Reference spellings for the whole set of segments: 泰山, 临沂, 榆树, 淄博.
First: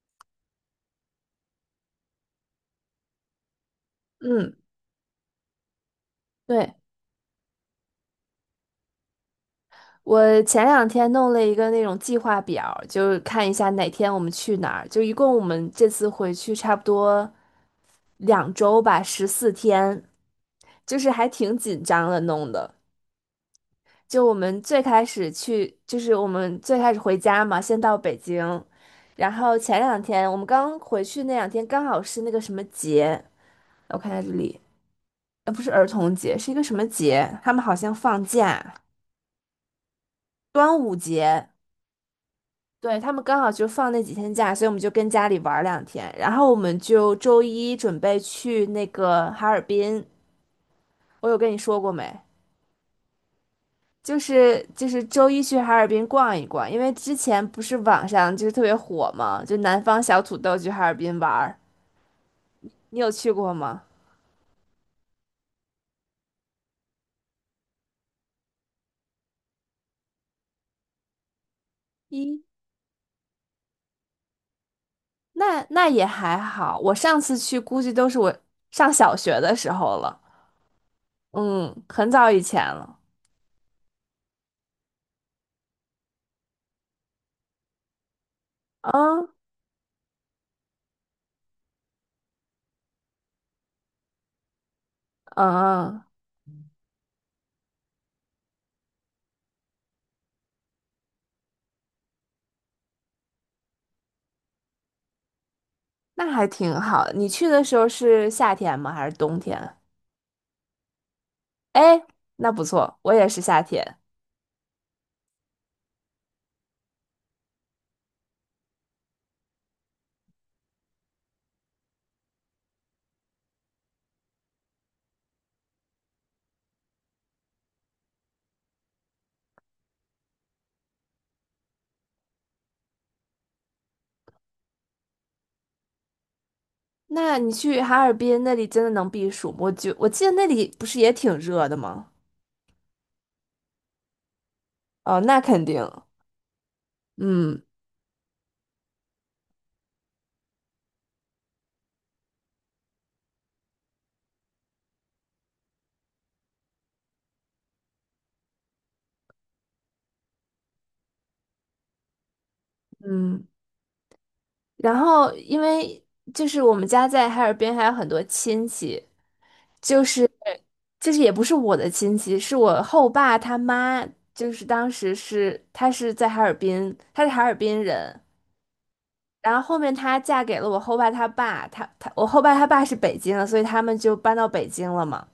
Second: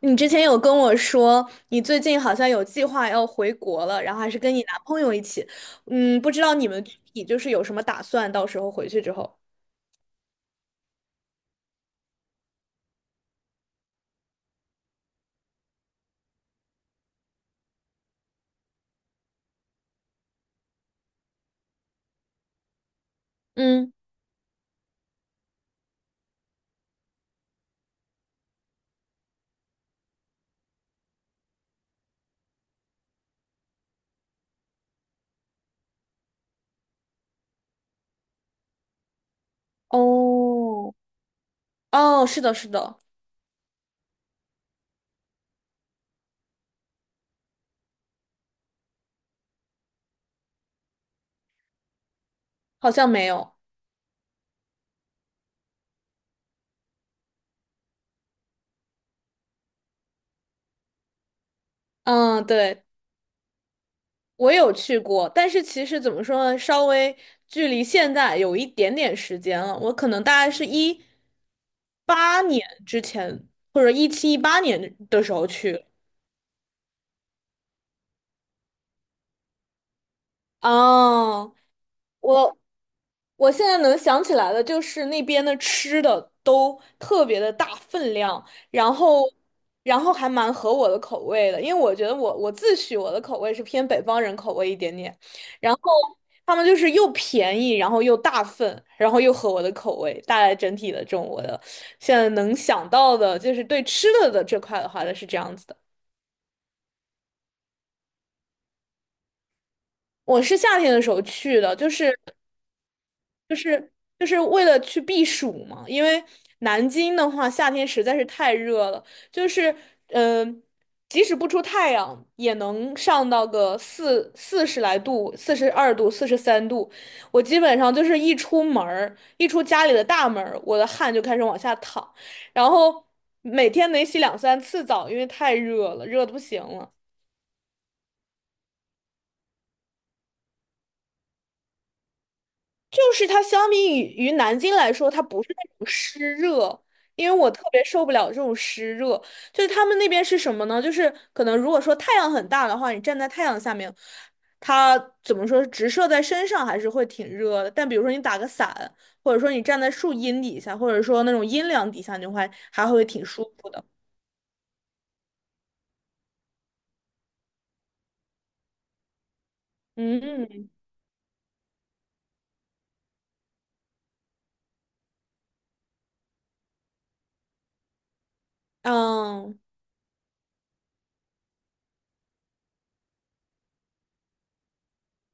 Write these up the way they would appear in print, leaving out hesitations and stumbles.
你之前有跟我说，你最近好像有计划要回国了，然后还是跟嗯，你男朋友一起。嗯，不知道你对，们具体就是有什么打算，到时候回去之后。我前两天弄了一个那种计划表就是看一下哪天我们去哪儿。就一共我们这次回去差不多2周吧，14天，就是还挺紧张的弄的。嗯，就我们最开始去，就是我们最开始回家嘛，先到北京，然后前两天我们刚回去那两天刚好是那个什么节，我看下这里，不是儿童节，是一个什么节？他们好像放假，端哦，午节。哦，是的，是的，对，他们刚好就放那几天假，所以我们就跟家里玩儿两天，然后我们就周一准备去那个哈尔滨。我有跟你说过没？好像没有。就是周一去哈尔滨逛一逛，因为之前不是网上就是特别火嘛，就南方小土豆去哈尔滨玩儿。嗯，对，你有去过吗？我有去过，但是其实怎么说呢，稍微距离现在有一点点时间了。我可能大概是一咦，八年之前，或者17、18年的时候那去。那也还好，我上次去估计都是我上小学的时候了，哦，嗯，很早以我前了。我现在能想起来的就是那边的吃的都特别的大分量，啊，然后嗯还蛮合我的口味的，因为我觉得我自诩我的口味是偏北方人口味一点点，然后嗯。他们就是又便宜，然后又大份，然后又合我的口味，大概整体的这种我的现在能想到的就是对吃的的这块的话呢是这样子的。那还挺好。你去的时候是夏天吗？还是冬天啊？我是夏天的时候去的，就哎，是。那不错，我也是就夏是天。就是为了去避暑嘛，因为南京的话夏天实在是太热了，就是嗯、呃即使不出太阳也能上到个40来度、42度、43度。我基本上就是一出门儿，一出家里的大门儿，我的汗就开始往下淌，然后每天得洗两三次澡，因为太热了，热的不行了。那你去哈尔滨那里真的能避暑吗？我记得那里不是也挺热的吗？就是它相比于南京来说，哦，它那不是肯那种定。湿热，因为我嗯特别受不了这种湿热。就是他们那边是什么呢？就是可能如果说太阳很大的话，你站在太阳下面，它怎么说直射在身上还是会挺热的。但比如说你打个伞，或者说你站在树荫底下，或者说那种阴凉底下，你会还会挺舒嗯。服的。然后因为就是我们家在哈尔滨还有很多亲戚，就是嗯就是也不是我的亲戚，是我后爸他妈，就是当时是他是在哈尔滨，他是哈尔滨人。然嗯后后面她嫁给了我后爸他爸，他我后爸他爸是北京的，所以他们就搬到北京了嘛。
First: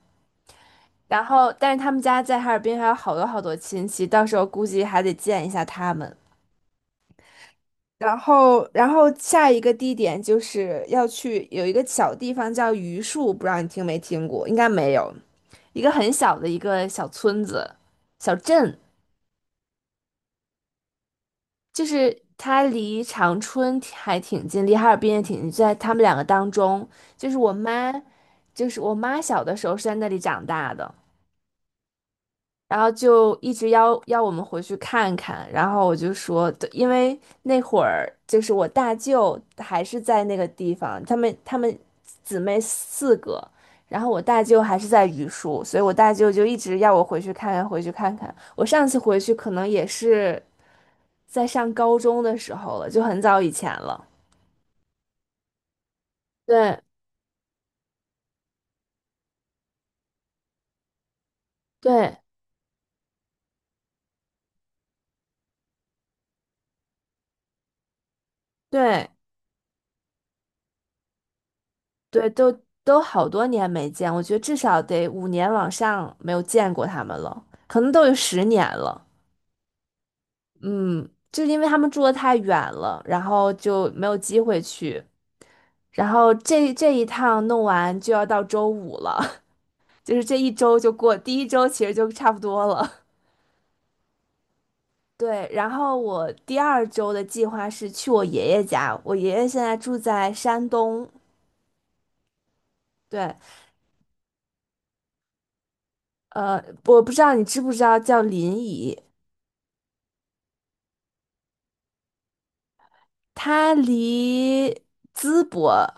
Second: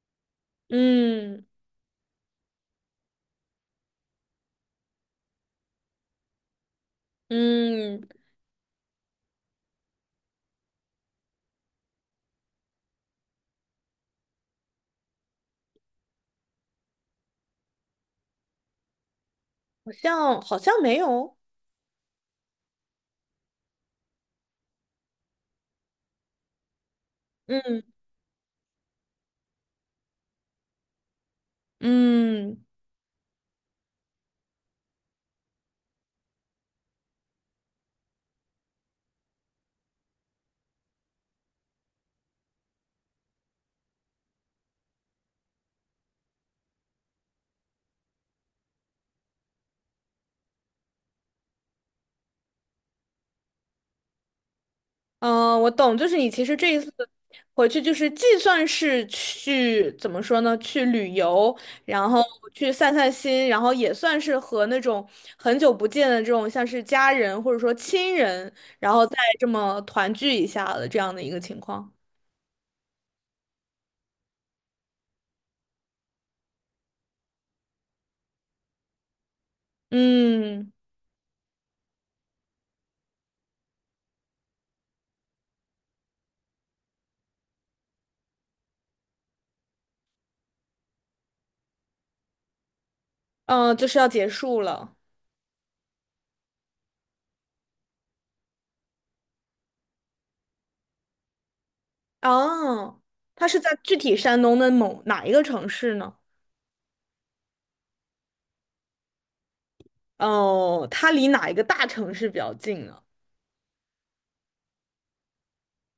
然嗯后，但是他们家在哈尔滨还有好多好多亲戚，到时候估计还得见一下他们。嗯，然后，下一个地点就是要去有一个小地方叫榆树，不知道你听没听过，应该没有，一个很小的一个小村子、小镇。好像没有。就是它离长春还挺近，离哈尔滨也挺近，在他们两个当中，就是我嗯妈，我妈小的时候是在那里长大的。嗯。然后就一直要我们回去看看，然后我就说，对，因为那会儿就是我大舅还是在那个地方，他们姊妹4个，然后我大舅还是在榆树，所以我大舅就一直要我回去看看，回去看看。我上次回去可能也是在上高中的时候了，就很早以前了。嗯，我懂，就是你其实这一对次回去，就是既算是去怎么说呢，去旅游，然对后去散散心，然后也算是和那种很久不见的这种像是家人或者说亲人，然后对，再这么团聚一下的这样的一个情况。对，都好多年没见，我觉得至少得5年往上没有见过他们了，可能都有10年了。嗯嗯，就是因为他们住的太远了，然后就没有机会去。然后这一趟弄完就要到周五了，就是这一周就过，第一周其实就差不多了。嗯，就是要结束了。对，然后我第二周的计划是去我爷爷家，我爷爷现在住在山东，哦，对，它是在具体山东的某哪一个城市呢？呃，我不知道你知不知道叫临沂。哦，它离哪一个大城市比较近呢？它离淄博，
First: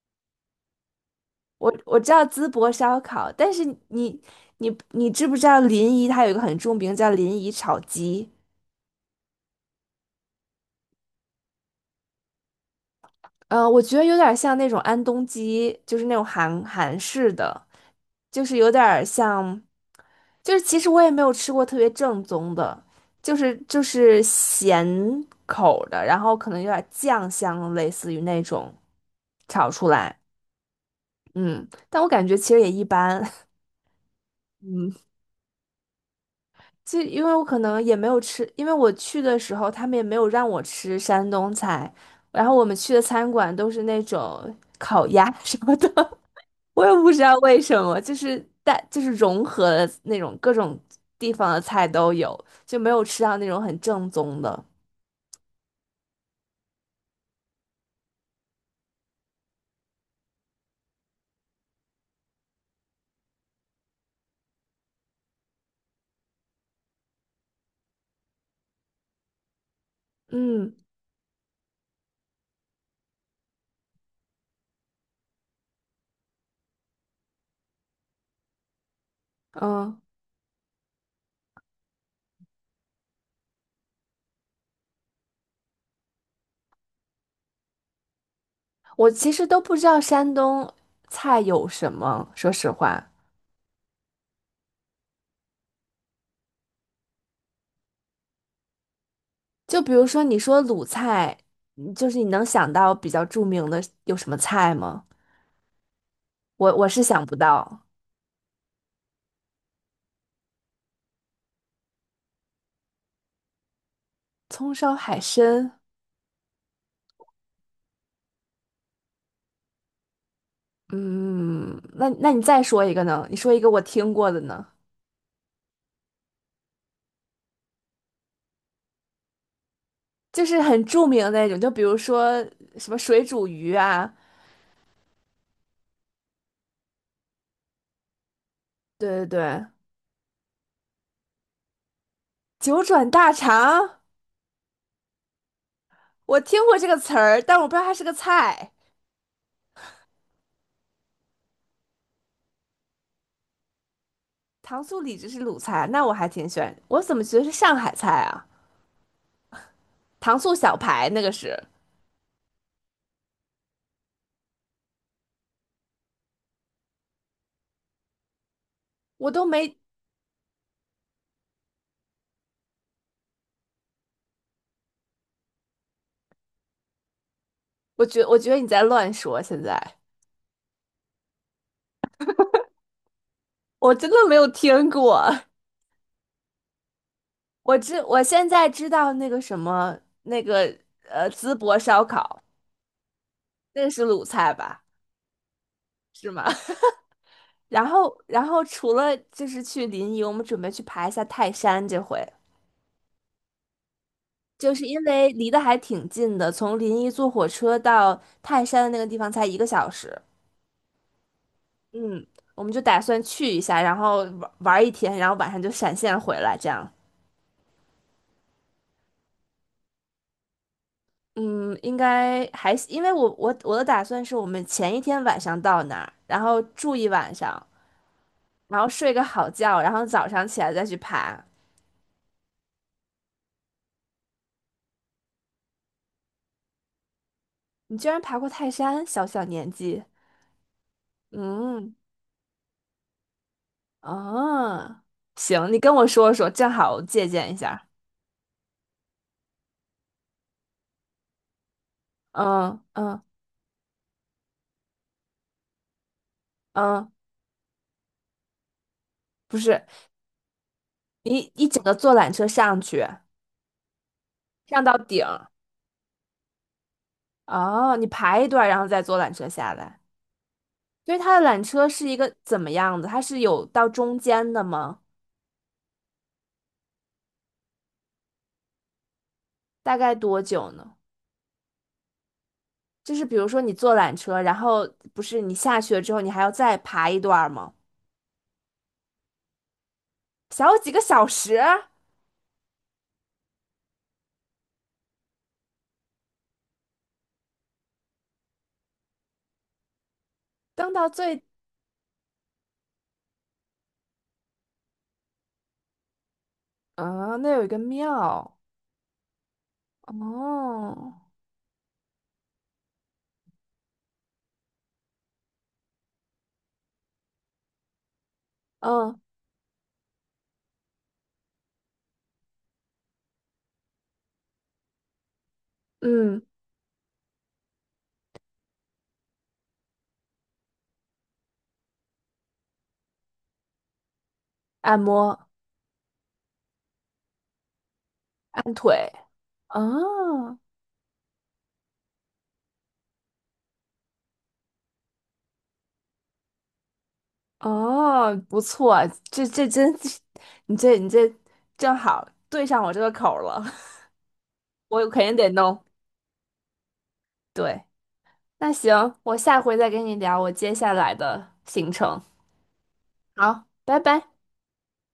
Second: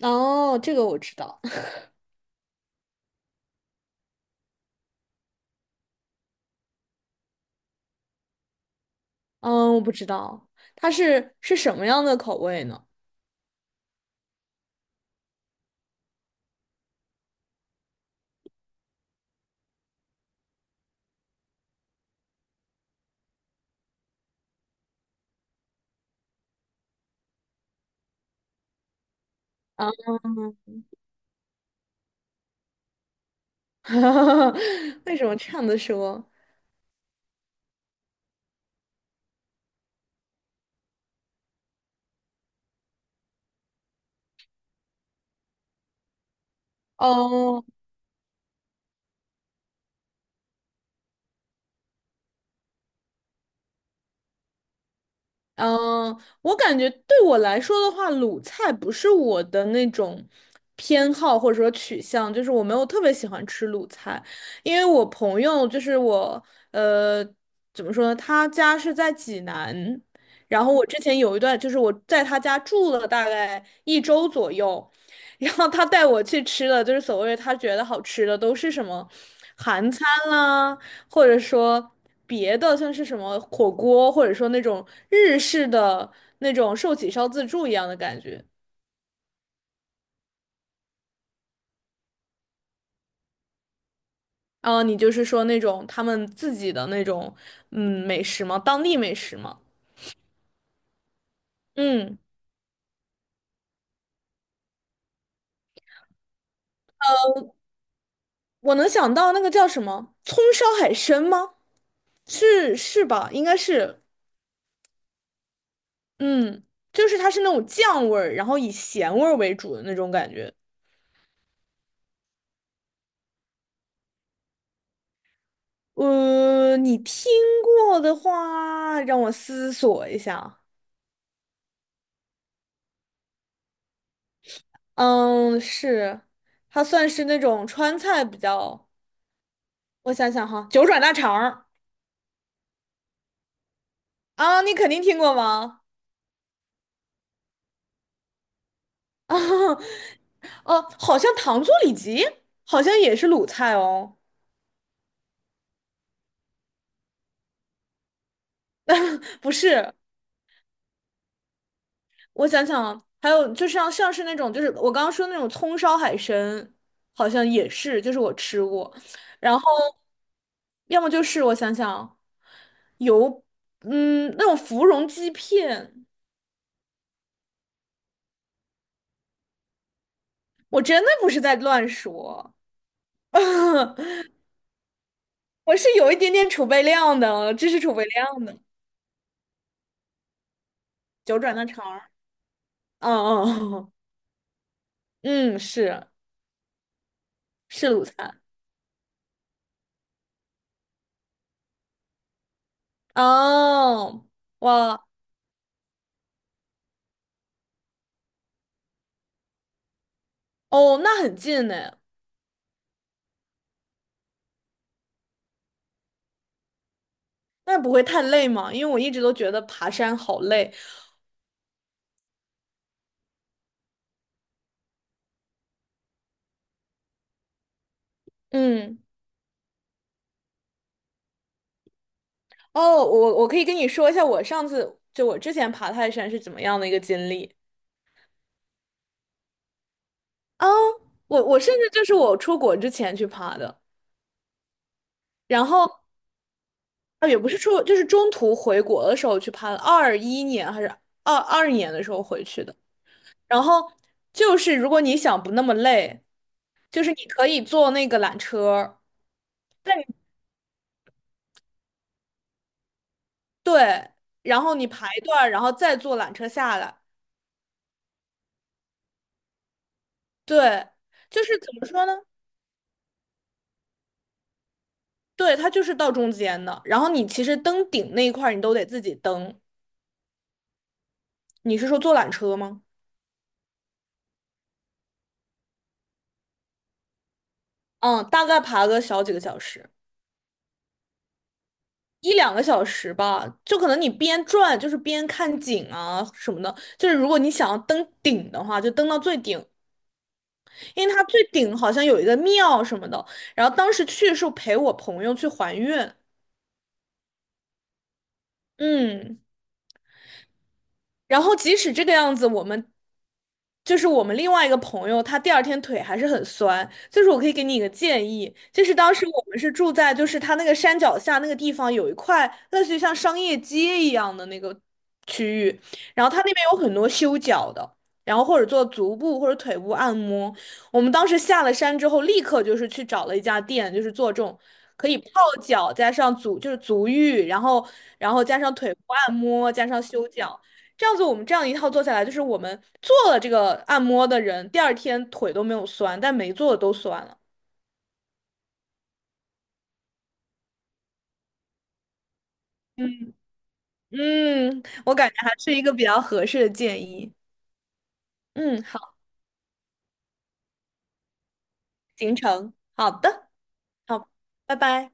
哦，这个我知道。我知道淄博烧烤，但是你知不知道临沂它有一个很著名叫临沂炒鸡？嗯，我不知道，它是什么样的口味呢？我觉得有点像那种安东鸡，就是那种韩式的，就是有点像，就是其实我也没有吃过特别正宗的，就是咸口的，然后可能有点酱香，类似于那种炒出啊，来，嗯，但我感觉其实也一般，嗯。为什么这样的说？就因为我可能也没有吃，因为我去的时候他们也没有让我吃山东菜，然后我们去的餐馆都是那种烤鸭 什么的，我也不知道为哦什么，就是融合了那种各种地方的菜都有，就没有吃到那种很正宗的。嗯，我感觉对我来说的话，鲁菜不是我的那种偏好或者说取向，就是我没有特别喜欢吃鲁菜，因为我朋友就是我，呃，怎么说呢？他家是在济南，然后嗯我之前有一段就是我在他家住了大概一周左右，然后他带我去吃的，就是所谓他觉得好吃的都是什么韩嗯，餐啦，或者说。别的，像是什么火锅，或者说那种日式的那种寿喜烧自助一样的感觉。我其实都不知道山东菜有什么，说实话，啊，你就是说那种他们自己的那种美食吗？当地美食吗？就比如说你说鲁菜，嗯就是嗯，你能想到比较著名的有什么菜吗？我是想不到，我能想到那个叫什么葱烧海参吗？是吧？应该是，葱烧海参，嗯，就是它是那种酱味儿，然后以咸味儿为主的那种感觉。嗯，那你再说一个呢？你说一个我听过的呢，呃，你听过的话，让我思索一就是下。很著名的那种，就比如说什么水煮鱼啊，嗯，是，它算是那种川菜比较，对对对，我想想哈，九转大肠儿九转大肠，啊，你肯定听过吗？我听过这个词儿，但我不知道它是个菜。啊，哦，好像糖醋里脊好像也是鲁菜哦，糖醋里脊是鲁菜，那我还挺喜欢，我怎么觉得是上海菜啊？不是，糖醋小排那个是，我想想啊，还有就像是那种就是我刚刚说那种葱烧海参，好像也是，就是我吃过，我都然后没，要么就是我想想啊，有那种芙蓉鸡片，我觉得你在乱说，现在我真的不是在乱说。我真的没有听过。我是有一点点储备量的，知识储备我量现的，在知道那个什么那个九淄转的博肠烧儿。烤，嗯那个嗯是鲁菜吧？嗯，嗯是是吗？然是鲁后菜。除了就是去临沂，我们准备去爬一下泰山，这回哦，就是因哇为离得还挺近的，从临沂坐火车到泰山的那个地方才一个小时。哦，那很近呢，嗯，我们就打算去一下，然后玩一天，然后晚上就闪现回来，这样。那不会太累吗？因为我一直都觉得爬山好累。嗯，应该还，因为我的打算是我们前一天晚上到那儿，然后住一晚上。然后嗯，睡个好觉，然后早上起来再去爬。哦，我可以跟你说一下，我上次就我之前爬泰山是怎么样的一个经历你居然爬过泰山，小小年纪，啊？我甚至嗯，就是我出国之前去爬的，啊，然行，你跟后我说说，正好我借啊，也不鉴一是说，下。就是中途回国的时候去爬，的，21年还是22年的时候回去的。嗯嗯然后就是如果你想不那么累，就嗯，是你可以坐那个缆车，不是，但你你一整个坐缆车上去，对，然后上你到排顶，一段，然后再坐缆车下来。哦，你爬一段，然后再坐缆车下来。对，所以它就的是缆怎么车说是呢？一个怎么样的？它是有到中间的吗？对，它就是到中间的。然后你其实登顶那一块儿你都得自己登。大概多久呢？你是说坐缆车吗？就是比如说你坐缆车，然后不是你下去了之后，你还要再爬一段儿吗？嗯，大概爬个小几个小时。小几个小时，一两个小时吧，就可能你边转就是边看景啊什么的。就是如果你想要登顶的话，就登到最顶，登因到为它最最顶好像有一个庙什么的。然后当时去是陪我朋友去还愿，啊，那有一个庙嗯。哦，然后即使这个样子，我们就是我们另外一个朋友，他第二天腿还是很酸。就是我可以给你一个建议，就是当嗯时我们是住在就是他那个山脚下那个地方有一块类似于像商业街一样的那个区域，然后他嗯，那边有很多修脚的。然后或者做足部或者腿部按摩，我们当时下了山之后，立刻就是去找了一家店，就是做这种按可以泡摩脚加上足就是足浴，然后加按上腿部腿，按摩啊加上修脚。这样子，我们这样一套做下来，就是我们做了这个按摩的人，第二天腿都没有酸，但没做的都酸了。哦，不错，这真，你这正好对上我这个嗯口儿了，嗯，我我肯感觉定得还是一弄。个比较合适的建议。对，那嗯，行，好，我下回再跟你聊我接下来的行程。行程，好的，好，拜拜。好，拜拜。